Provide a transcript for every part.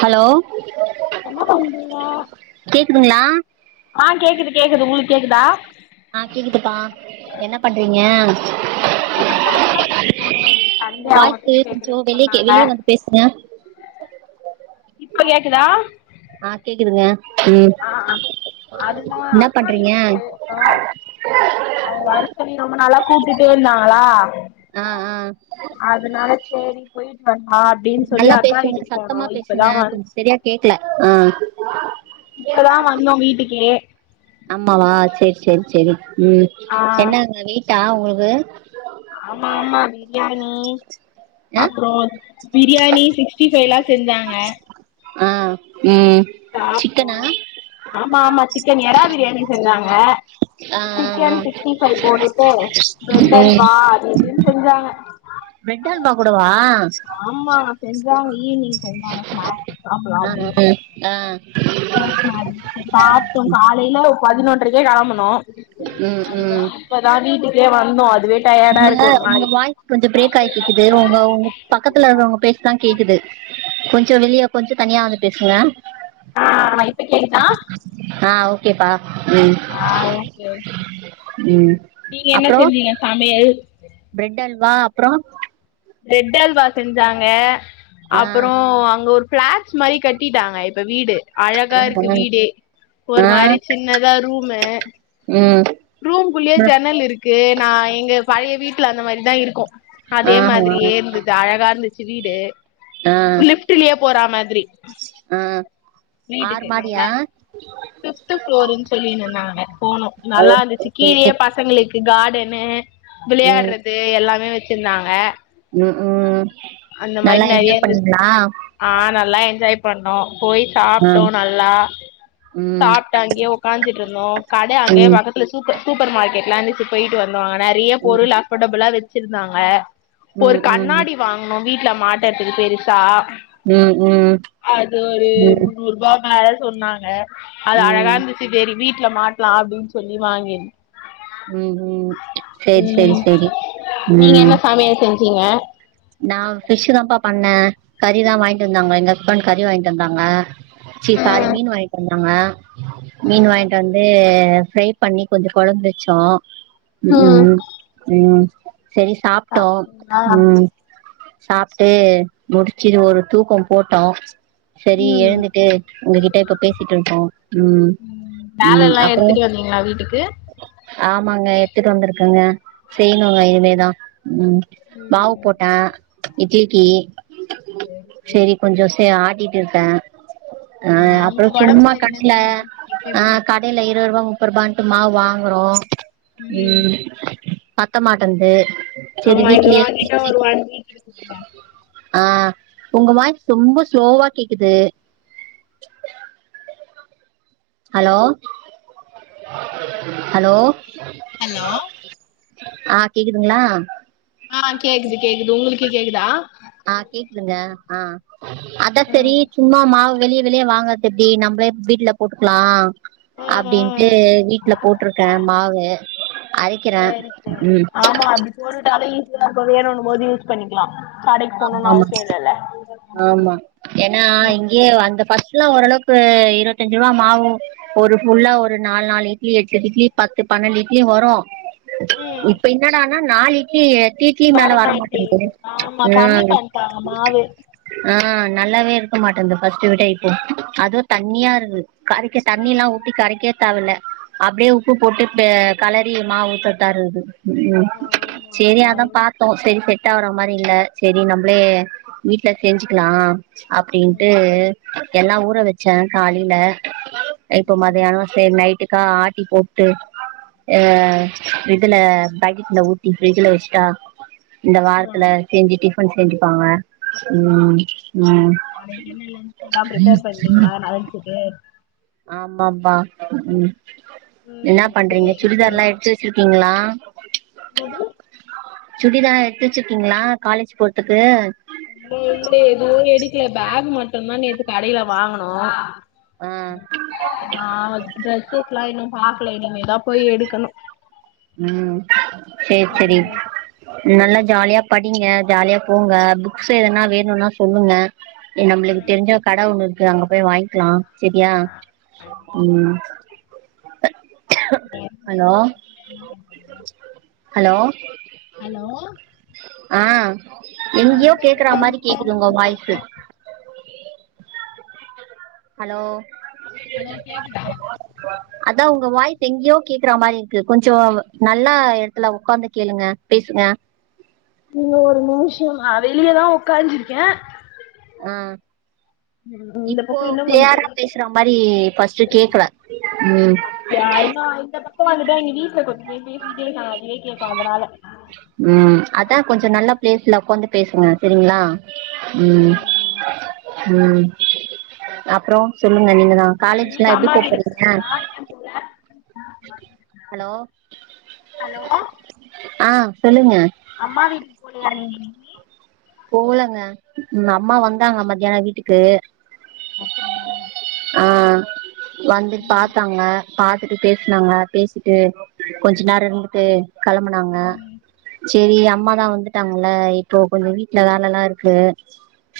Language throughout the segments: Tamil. ஹலோ என்ன பண்றீங்க கேக்குதுங்ளா ஆ கேக்குது கேக்குது உங்களுக் ஆ கேக்குதுப்பா என்ன பண்றீங்க என்ன பண்றா அக்கா வீட்டுக்கு போணோ இன்னிக்கி உங்க சண்டே அவங்க வாய்ஸு ட்ரீட் கொஞ்சோ வெக்கறன்னு வெளிய கே சொன்னாங்க வெளிய வந்து பேசுங்க இப்ப கேக்குதா ஆ கேக்குதுங்க ம் ஆ ஆ அதுதா என்ன அக்கா பண்றீங்க வீட்டுக்கு போயிருந்தோ அவ வர சொல்லி ரொம்ப நாளா கூப்டுட்டே இருந்தாங்களா ஆ ஆ அதனால சேரி போயிட்டு வந் நல்லா பேசுங்க சத்தமா இப்பதா பேசுங்க வந் கொஞ்சோ செரியா கேக்கல ஆ இப்பதா வந்தோ வீட்டுக்கே அம்மாவா சேர் சேரி சேரி ம் ஆ என்னங்க வீ ட்டா உங்களுக்கு ஆமா ஆமா பிரியாணி ஆ அப்புறோ பிரியாணி சிக்ஸ்டி ஃபைவ்லா செஞ்சாங்க ஆ ம் சாப்டோ சிக்கனா ஆமா ஆமா சிக்கன் எறா பிரியாணி செஞ்சாங்க ஆ ஆ சிக்கன் சீக்ஸ்ட்டி ஃபைவ் போட்டுட்டு பிரெட் ம் ஹல்வா அது இதுன் செஞ்சாங்க பிரெட் ஹல்வா கூடவா ஆமாங்க செஞ்சாங்க ஈ ஈவினிங் செஞ்சாங்க ஸ்நேக்ஸ் சாப்புல்லா ஆ அப்டினு ஆ ஆ பாத்தோ காலேல பதினொன்றைக்கே கெளம்பணோ உம்-உம் இப்டியே வந்தோ அதுவே டயர்டா இருக்கு ஒரு உங்க-உங்க மாரி வாய்ஸ் கொஞ்ச பிரேக் ஆயி கேக்குது உங்க-உங்க பக்கத்துல இருக்குறவங்க பேச்சுதா கேக்குது கொஞ்சோ வெளிய கொஞ்சௌ தனியா வந்து பேசுங்க ஆ இப்ப கேக்குதா ஓகே பா ஆ ஓகே-ஓகே ம் நீங்க என்ன அப்றோ செஞ்சீங்க சமயல் பிரெட் அல்வா அப்றோ பிரெட் அல்வா செஞ்சாங்க ஆ அப்றோ அங்க ஒரு பிளாட்ஸ் மாரி கட்டிட்டாங்க இப்ப வீடு அழகா இருக்கு வீடு ஒரு ஆ மாரி சின்னதா ரூம்மு ம் ரூம்க்குள்ளேயே ஜன்னல் இருக்கு நா எங்க பழய வீட்ல அந்த மாரிதா இருக்கு ஆ அதே மாரி இப்டியே இருந்தது டயாடா இருந்து ஆ [unintelligible] லிஃப்ட்டுலயே போறா மாரி [unintelligible] ஆ ஆறு வீட்டுக்கு மாடியா நல்லா இருந்து ஃபித்துப்ளோருன் சொல்லி நின்னாங்க போனோ ஓ நல்லா இருந்துச்சு ஓகே ஓகே கீழே பசங்களுக்கு கா [inaudible] ம் விளயாடுறது எல்லாமே வச்ச வெச்சு இருந்தாங்க ம் உம் நல்லா நெறைய என்ஜாய் இருந்தது பண்ணீங்ளா ஆ நல்லா என்ஜாய் பண்ணோ போய் சாப்ட்டோம் நல்லா ம் சாப்டு அங்கே உக்காந்துடு இருந்தோ கட அங்கயே ம் பக்கத்ல சூப்ப சூப்பர் மார்க்கெட்லா இருந்துச் போயிட்டு வந் வாங்க நெறய ம் பொருள் அப்படெபிளா வித் வெச்சுருந்தாங்க ஒரு ம் ம் கண்ணாடி வாங்கணோ வீ வீட்ல மாட்டரதுக்கு பெருசா ம் ம் அது ஒரு ம் முன்னூரூபா வெல சொன்னாங்க அது அழகா ம் இருந்துச்சு சேரி வீட் வீட்ல மாட்லா அப்டின் சொல்லி வாங்கின் ம் ம் சேரி சேரி ம் சேரி ம் வ நா ஃபிஷ்தாப்பா பண்ண கறிதா வாங்கிட்டு வந்தாங்க எங்க ஹஸ்பண்ட் கறி வாங்கிட்டு வந்தாங்க ச்சி சாரி மீனு வாங்கிட்டு வந்தா டாங்க மீன் வாங்கிட்டு வந்து ஃப்ரை பண்ணி கொஞ்சோ கெழம்பு வெச்சோ ம்க்ம் ம் சேரி சாப்டோ ம் சாப்டு முடுச்சுட்டு ஒரு தூக்கோம் போட்டோ சேரி எழுந்துட்டு உங்ககிட்ட இப்ப பேசிட்டு இருப்போ வேல எல்லா எடுத்துட்டு வந்தீங்களா வீட்டுக்கு ஆமாங்க எடுத்துட்டு வந்துருக்கங்க செய்யணுங்க இனிமேதா ம் மாவு ஆ இட்லிக்கி சேரி கொஞ்சோஸ் டே ஆட்டிட்டு இருக்க ஆ அப்புறோ உங்களுக்கு ஒடம்பு சும்மா கடில ஆ கடைல இருவரூவா முப் பத்துருபான்ட்டு மாவு வாங்குறோ ம் பத்தமாட்டந்து ஆமா [unintelligible] [unintelligible] ஆ உங்க வாயிஸ் ரொம்ப ஸ்லோவா கேக்குது ஹலோ ஹலோ ஹலோ [inaudible] ஆ கேக்குதுங்ளா ஆ கேக்குது கேக்குது உங்களுக்கு கேக்குதா ஆ கேக்குதுங்க ஆ அத சரி சும்மா மாவு வெளிய வெளியேவாங்கறது எப்டி நம்மளே வீட்ல போட்டுக்கலா ம் அப்டின்ட்டு ம் வீட்ல போட்ருக்கே மாவு அரக்கிறே சேரி உம் வேணும் போது யூஸ் பண்ணிக்கலா கடைக்கு ஆமா போணுனு ஆமா அவசியோ இல்லல்ல ஆமா ஏன்னா இங்கேயே அந்த பச ஓரளவுக்கு இருவத்தஞ்சு ரூபா மாவு ஒரு ஃபுல்லா ஒரு நாலு நாலு இட்லி எட்டு இட்லி பத்து பன்னெண்டு இட்லி வரு இப்ப என்னனா ஆனா நாளு இட்லி எட்டு இட்லி மேலே வரமாட்டேங்குது கம்மி ம் பண்ணிட்டாங்க மாவு ஆ நல்லாவே இருக்க மாட்டேந்து பஸ்டு விட இப்போ அதுவு தண்ணியா இருக்து கரைக்க தண்ணி எல்லா ஊத்தி கரைக்க தேவல அப்டியே உப்பு போட்டு களறி மாவு ஊத்ததா இருக்குது உ ஆமா சேரி ஆமா அதா பாத்தோ சரி சரி கட்டா வர மாரி இல்ல செரி நம்மளே வீட்ல செஞ்சுக்கலா ம் அப்டின்ட்டு எல்லா ஊற வச்சே காலேல இப்போ ம் மதியான செரி நைட்டு கா ஆட்டி போட்டு ஆ இதுல பெக்கெட்ல ஊத்தி பிரிஜூல வச்சுட்டா இந்த வாரத்ல ம் செஞ்சு டிபன் செஞ்சுப்பாங்க உம் நாளைக்கென்ன லன்ச்சு எல்லா பிரிப்பேர் பண்டீங்ளா ந லன்ச்சுக்கு ஆமாம்பா ம் என்ன ம் பண்றீங்க சேரி சுடிதார்லா சேரி எடுத்து வச்சுருக்கீங்ளா? என்னது சுடிதா எடுத்து வச்சிர்க்கிங்ளா காலேஜ் போற்துக்கு இல்ல இல்ல எதுவு எடுக்ல பேக் மட்டுந்தா நேத்து கடைல வாங்குனோ ஆ நாங்க ட்ரெஸ்ஸு லா இன்னு பாக்ல இனிமே தா போய் எடுக்கனு ம் சேர் செரி நல்லா ஜாலியா படிங்க ஜாலியா போங்க புக்ஸ் எதுனா வேணுன்னா சொல்லுங்க இங்க நம்ளுக்கு தெரிஞ்ச கடை ஒன்னு இ ருக்கு அங்க போய் வாங்க்லா செரியா ம் உங்க ஹலோ ஹஸ்பண்ட் தம்பிலா என்னா பண் ஹலோ ஹலோ ஆ எங்யோ கேக்குற மாரி கேக்குது உங்க வாய்ஸு ஹலோ [unintelligible] அதா உங்க வாய்ஸ் எங்யோ கேக்குற மாரி இருக்கு கொஞ்சோ நல்லா எடத்துல உக்காந்து கேளுங்க பேசுங்க நீங்க ஒரு நிமிஷம் நா வெளியதா உக்காந்துருக்கே ஆ ம் இந்த இப்போ பக்கொ இன்னு கொஞ்ச கிளியரா இருக்கு பேசுற மாரி ஃபஸ்ட்டு கேக்கல ம் அப்டியா இன்னு இந்த பக்க வந்துட்டா இங்க வீட்ல கொஞ் அப்டியே பேசிக்கிட்டே நா ம் அதா கொஞ்ச நல்ல ப்ளேஸ்ல உக்காந்து பேசுங்க செரிங்ளா ம் ம் அப்றோ சொல்லுங்க நீங்கதா இன்னைக்கு காலேஜ்க்லா எப்டி அம்மா போ வீட்டுக்கு போறீங்க போலயா ஏன் போல ஹலோ ஆ சொல்லுங்க அம்மா வீட்டுக் போலயா நீங் இன்னக்கி போலங்க ம் அம்மா வந்தாங்க மத்யான வீட்டுக்கு அப்டியா ஆ வந்து பாத்தாங்க பாத்துட்டு பேசனாங்க பேசிட்டு கொஞ்ச நேரம் இருந்துட்டு களம்பனாங்க சொரி அம்மா தா வந்துட்டாங்க இல்ல இப்போ கொஞ்சோ வீட் ல வேலலா இருக்கு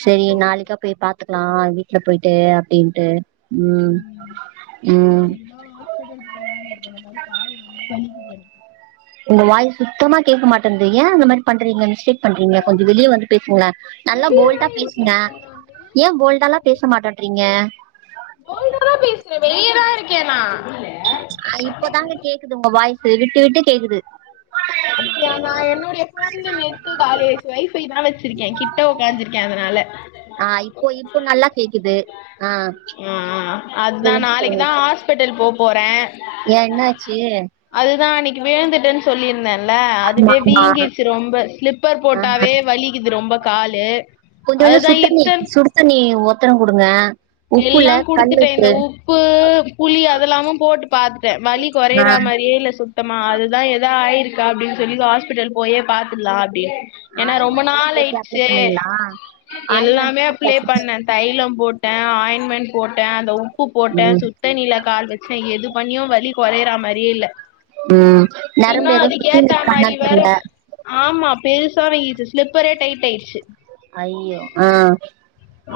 செரி நாளைக்கா போய் பாத்துக்கலா வீட்ல போயிட் டு அப்டின்ட்டு ம் ம் ம் நாளைக்குதா ஹாஸ்பிட்டல் போலான்னு இருக்க இந்த மாரி கால் ரொம்ப வலிக்குது உங்க வாய்ஸ் சுத்தமா கேக்க மாட்டேந்து ஏ அந்த மாரி பண்றீங்க செக் பண்றீங்களா கொஞ்சம் வெளிய வந்து பேசுங்கள நல்லா போல்டா பேசுங்க ஏன் போல்டல்லாம் பேசமாட்டன்றீங்க கேன் நா ஆ இப்பதாங்க கேக்குது உங்க வாய்ஸு விட்டு விட்டு கேக்குது அப்டியா நான் என்னுடைய ஃபோன்ல நெட்டு காலி ஆயிச்சி ஒய்ஃபை தான் வச்சிருக்கேன் கிட்ட உக்காந்து இருக்கேன் அதனால ஆ இப்போ இப்போ நல்லா கேக்குது ஆ ஆ ஆ அதான் சொல்லுங்க நாளைக்கு சொல்லுங்க தான் ஹாஸ்பிட்டல் போ போறன் ஏ என்னாச்சி விழுந்தட்டன்னு சொல்லியிருந்தன் இல்ல அதுவே ஆமா வீங்கிருச்சி ரொம்ப சில்ப்பர் ஆ போட்டாவே வலிக்குது ரொம்ப காலு கொஞ்ச வந்து அதுதா சுத்தன்னி சுடுத்தன்னி ஒத் தரம் குடுங்க உப்புல எல்லாம் குடுத்துட்டன் இந்த கல்லுப்பு உப்பு புளி அதெல்லாம்மோ போட்டு பாத்துட்டன் வலி ஆ கொறையற மாரியே இல்ல சுத்தமா அதுதா எதா ஆயிருக் க அப்டின் சொல்லி ஹாஸ்பிட்டல் போயே பாத்துடுலா அப்டின் ஏன்னா ரொம்ப ஆயில்மெண்ட் எல்லா நாள் போட்டு அப்ளை ஆயிடுச்சே பண்ணீங்களா ஆயில்மெண்ட் எல்லாமே பிளே போட்டாச்சு பண்ண தைலம் போட் டன் ஆயின்மென்ட் போட்டன் அந்த உப் பு போட்டன் ம் சுடுதண்ணில கால் வச் ச எது பண்ணியும் வலி கொறையற மாரியே இல்ல ம் நரம்பு இன்னும் ஏதோ சுத்தினு அதுகேத்த இருக்கானா மாரி வேற தெர்ல ஆமா பெருசா வீங்கி இந்த ஸ்லிப்பரே டைட் ஆயிடுச்சி அய்யோ ஆ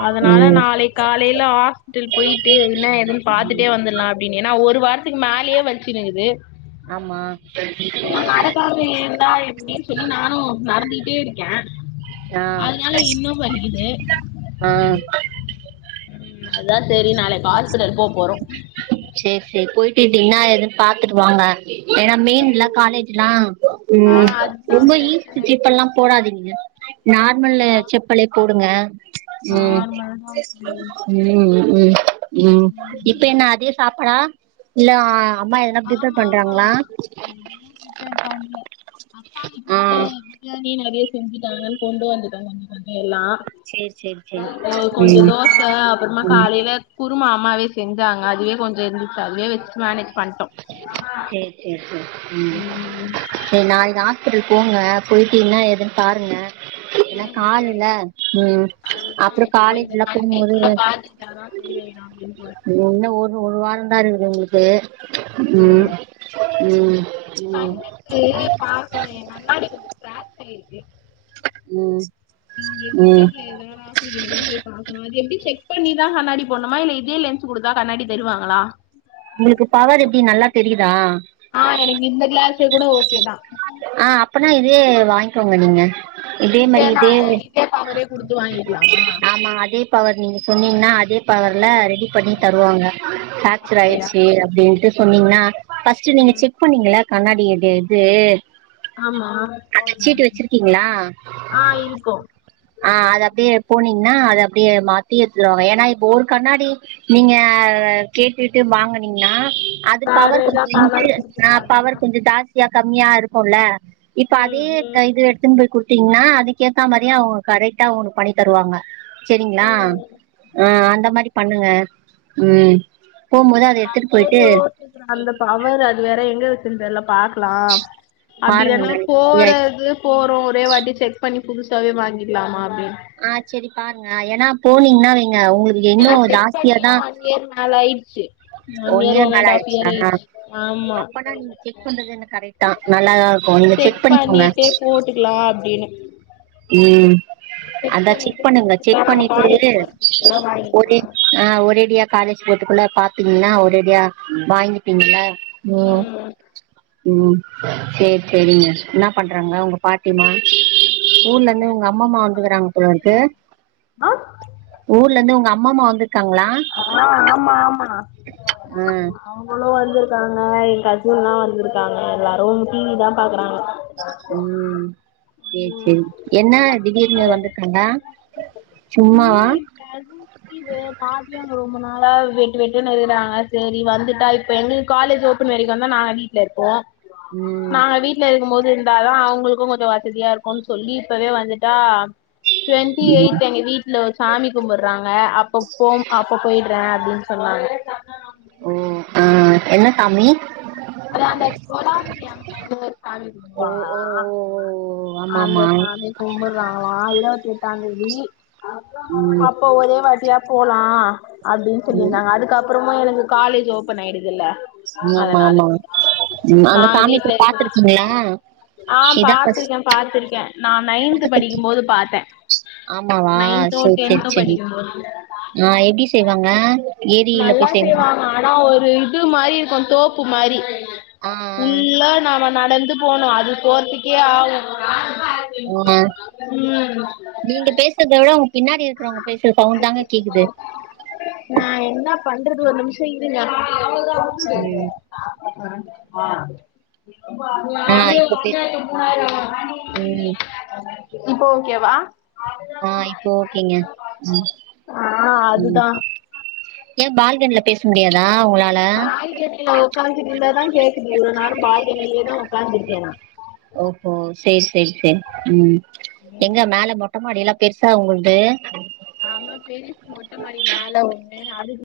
அதனால ம் நாளைக் காலையில ஹாஸ்பிட்டல் போயிட்டு என்ன ஏதுன் பாத்துட்டே வந்துர்லா அப்டின்னு ஏனா ஓர் ஒரு வாரத்துக்கு மேலயே வலிச்சுனு இருக்குது நடக்காது ஏந்தா இப்டின் சொல்லி நானு நடந்துகிட்டே இருக் கே ஆ அதனால இன்னு வலிக்குது ஆ ம் அதா சேரி நாளக் பாத்துல [unintelligible] போறோ டிடினா எதுன் பாத்துட்டு வாங்க ஏனா மெயிண்லா காலேஜ்லா ஆ ம் அதுதா ரொம்ப ஈ சீப்பல்லாம் போடாதீங்கங்க நார்மல்லு செப்பலே போட் டுங்க ம் நார்மல் ம் ம் ம் இப்ப என்ன அதே சாப்பாடா இல்ல அம்மா எதனா ப்ரிப்பேர் ஆமா ஆமா பண்றாங்களா எதுவு பிரிப்பேர் பண்ல ஆ ஆ [unintelligible] தி நறையா செஞ்சுட்டாங்கன் கொண்டு வந்துட்டாங்கன் [inaudible] எல்லா சேரி சேரி சேரி அப்புறோ கொஞ்சோ ம் தோச அப்புறமா ம் காலைல குருமா அம்மாவே செஞ்சாங்க அதுவே கொஞ்சோ இருந்துச்சு அதுவே வெச்சு மேனேஜ் பண் சேரி சேரி ம் ம் சேரி நாள் நா சேரி போங்க போயிட்டீங்கன்னா எதுன் பாருங்க ஏனா காலுல்ல ம் அதுதா அப்புறோ இப்போ காலேஜ் இந்த எல்லா போம்போது மண்டேக்குள்ள பாத்துக்கிட்டாதா சரியாயிடு அப்டின்னு போறே என்ன ஒரு ஒர் வாரந்தா இருக்கு து உங்களுக்கு ம் ம் ம் கண்ணுக்கு பாக்கணு என்னன் [inaudible] ம் நீங்க ம் கிட்டத்துல எதாவது [unintelligible] போய் பாக்கணு அது எப்டி செக் இப்ப நீதா கண்ணாடி போணுமா இல்ல இதே லென்ஸ் குடுத்தா கண்ணாடி தருவாங்களா உங்களுக்கு பவர் எப்டி நல்லா தெரியுதா இதே கூட ஓகேதா அப்பனா இதே வாங்க்கோங்க நீங்க இதே மாரி இதே ஆமா அதே பவர் நீங்க சொன்னீங்கன்னா அதே பவர்ல ரெடி பண்ணி தருவாங்க பிரேக்சர் ஆயிருச்சு அப்டின்ட்டு சொன்னீங்கன்னா ஃபஸ்ட்டு நீங்க செக் பண்ணீங்கள கண்ணாடிய இது எது ஆமா வச்சிருக்கீங்களா ஆ இருக்கு னா அத அப்டியே மாத்தி எடுத்துட்டு வாங்க ஏனா இப்ப ஒரு கண்ணாடி நீங்க கேட்டுட்டு வாங்கனீங்கன்னா அது வேற பவர் ஏதா கொஞ்சோ இன்டு பவர் ஆ பவர் குடுத்துட்டாங்கன்னா கொஞ்சோ ஜாஸ் தியா கம்மியா இரு போல்ல இப்ப அதே ம் இது எடுத்துன் போய் குடுத் திங்கனா அதுக்கேத்த மாரியே அவங்க கரெக்டா உனுக் பண்ணி தருவாங்க சேரிங்களா ம் ஆ ம் அந்த மாரி பண்ணுங்க ம் போம்போது எடுத்துட்டு அத போயிட்டு யோசிக்கிற அந்த பவர் அது வேற எங்க வெச் சன் தெர்ல பாக் லா அப்டி பாருங்க இல்லன்னா நாளைக்கு ஃப்ரீயா போறது போறோ ஒரே வாட்டி செக் பண்ணிப் புதுசாவே வாங்கிக்கலாமா அப்டின் ஆ சேரி பாருங்க ஏனாப் போனீங்னாவே ங்க உங்களுக்கு இன்னு ஜாஸ்தியாதா ச்சு ஒன் இயர் மேல ஆயிருச்சா ஆமா அப்பனா நீங்க செக் பண்றதுனு கரெக்ட்தா நல்லாதா இருக்கு நீங்க செக் பண்ணிக்கோங்க பண்ணிட்டே போட்டுக்கலா அப்டின்னு ம் அதா செக் பண்ணுங்க செக் பண்ணிட்டு ஒரே ஆ ஒரேடியா காலேஜ் போட்டுக்குள்ள பா்த்தீங்கன்னா ஒரேடியா வாங்கப்பீங்கள ம் ம் ம் சேரி சேரிங்க என்ன பண்றாங்க உங்க பாட்டிமா ஊர்ல இருந்து உங்க அம்மமா வந்துக்கறாங்க போளருக்கு ஆ ஊர்ல இருந்து உங்க அம் அம்மாமா வந்துட் ஆ ஆம்மா ஆம்மா ஆ அவ்ங்களு வந்துருக் க்காங்க என் கசின்லா வந்திருக்காங்க எல்லாரு டிவி தா பாக்குறாங்க ம்ம் சேர் சேரி என்ன திடீர்னு வந்திருகாங்க சும்மா சும்மாவா ஏங்க ரொம்ப நாளா வேட்டு வேட்டுன்னு இருந்தாங்க சேரி வந்துட்டா இப்ப எங்க காலேஜ் ஓப்பன் வரைக்குந்தா நாங் வீட்டுல இருப்போ ம் நா வீட்ல இருக்கும்போது தாதா அவங்களுக்கு கொஞ்சோ வசதியா இருக்குன் சொல்லி இப்போவே வந்துட்டா ம் டொவின்டிஎய்த் எங்க வீட்ல ஒரு சாமி கும்புட்றாங்க அப்போ போம் அப்போ போயிட்றே அப்படின் சொன்னாங்க ஓ ஆ என்ன சாமி அதா அந்த கொலாவரி அம்மன் னு ஒரு சாமி ஓ கும்பறாங்களா ஓ ஓ அந்த ஆமாமா சாமி கும்பட்றாங்களா இருபத்தி எட் தாங்கிவி ம் அப்போ ஒரே வாட்டியா போலா அப்டின் ம் சொல்லிருந்தாங்க அதுக்கப் அப்புறமா எனக்கு காலேஜி ஓபன் ஆயிடுதுல எங்க மா ஆமா ம் நா அந்த சாமி வீட்டுல போய் இருக்க பாத்துருக்கீங்களா ஆ இதா ஃபஸ்ட் பாத்திருக்கே பாத்திருக்கே நா நயன்த் படிக்கும்போது பாத்தே ஆமாவா நயண்த்தோ சேரி சேரி டெண்த்தோ சேரி படிக்கும்போது ஆ எப்டி செய்வாங்க ஏரியில நல்லா போய் செய்வாங்க ஆனா ஒரு இது மட் மாறி இருக்கு தோப்பு மாரி ஆ உள்ள நாம நடந் இன்னு போணு அது போரதுக்கே ஆகு ஆ ம் நீங்க பேசறத விட உங்க பின்னாடி இருக்கறவங்க பேசுற சவுன்ட் தாங்க கேக்குது த்தர்கு ஒரு நிமிஷோ இருங்க அவ்ளோ தா அவுட் ம் ஆ ஆ யாரையோ இப்ப பே அநியாயத்துக் மூவாயிரோ ம் இப்போ ஓகேவா ஆ இப்போ ஓகேங்க ம் ஆ ம் அதுதா ஏன் பால்கனில பேச முடியாதா உங்களால பால்கனில உக்காந்துட்டு இருந்தா தான் கேக்குது இவ்ளோ நேரம் பால்கனிலேதா உக்காந்திருக்கேன் நா ஓஹோ சேரி சேரி சேரி ம் எங்க மேல மொட்டமாடில பெருசா உங்கள்து ஆமா பெருசு மொட்ட மாடி மேல ஒண்ணு அதுக்கு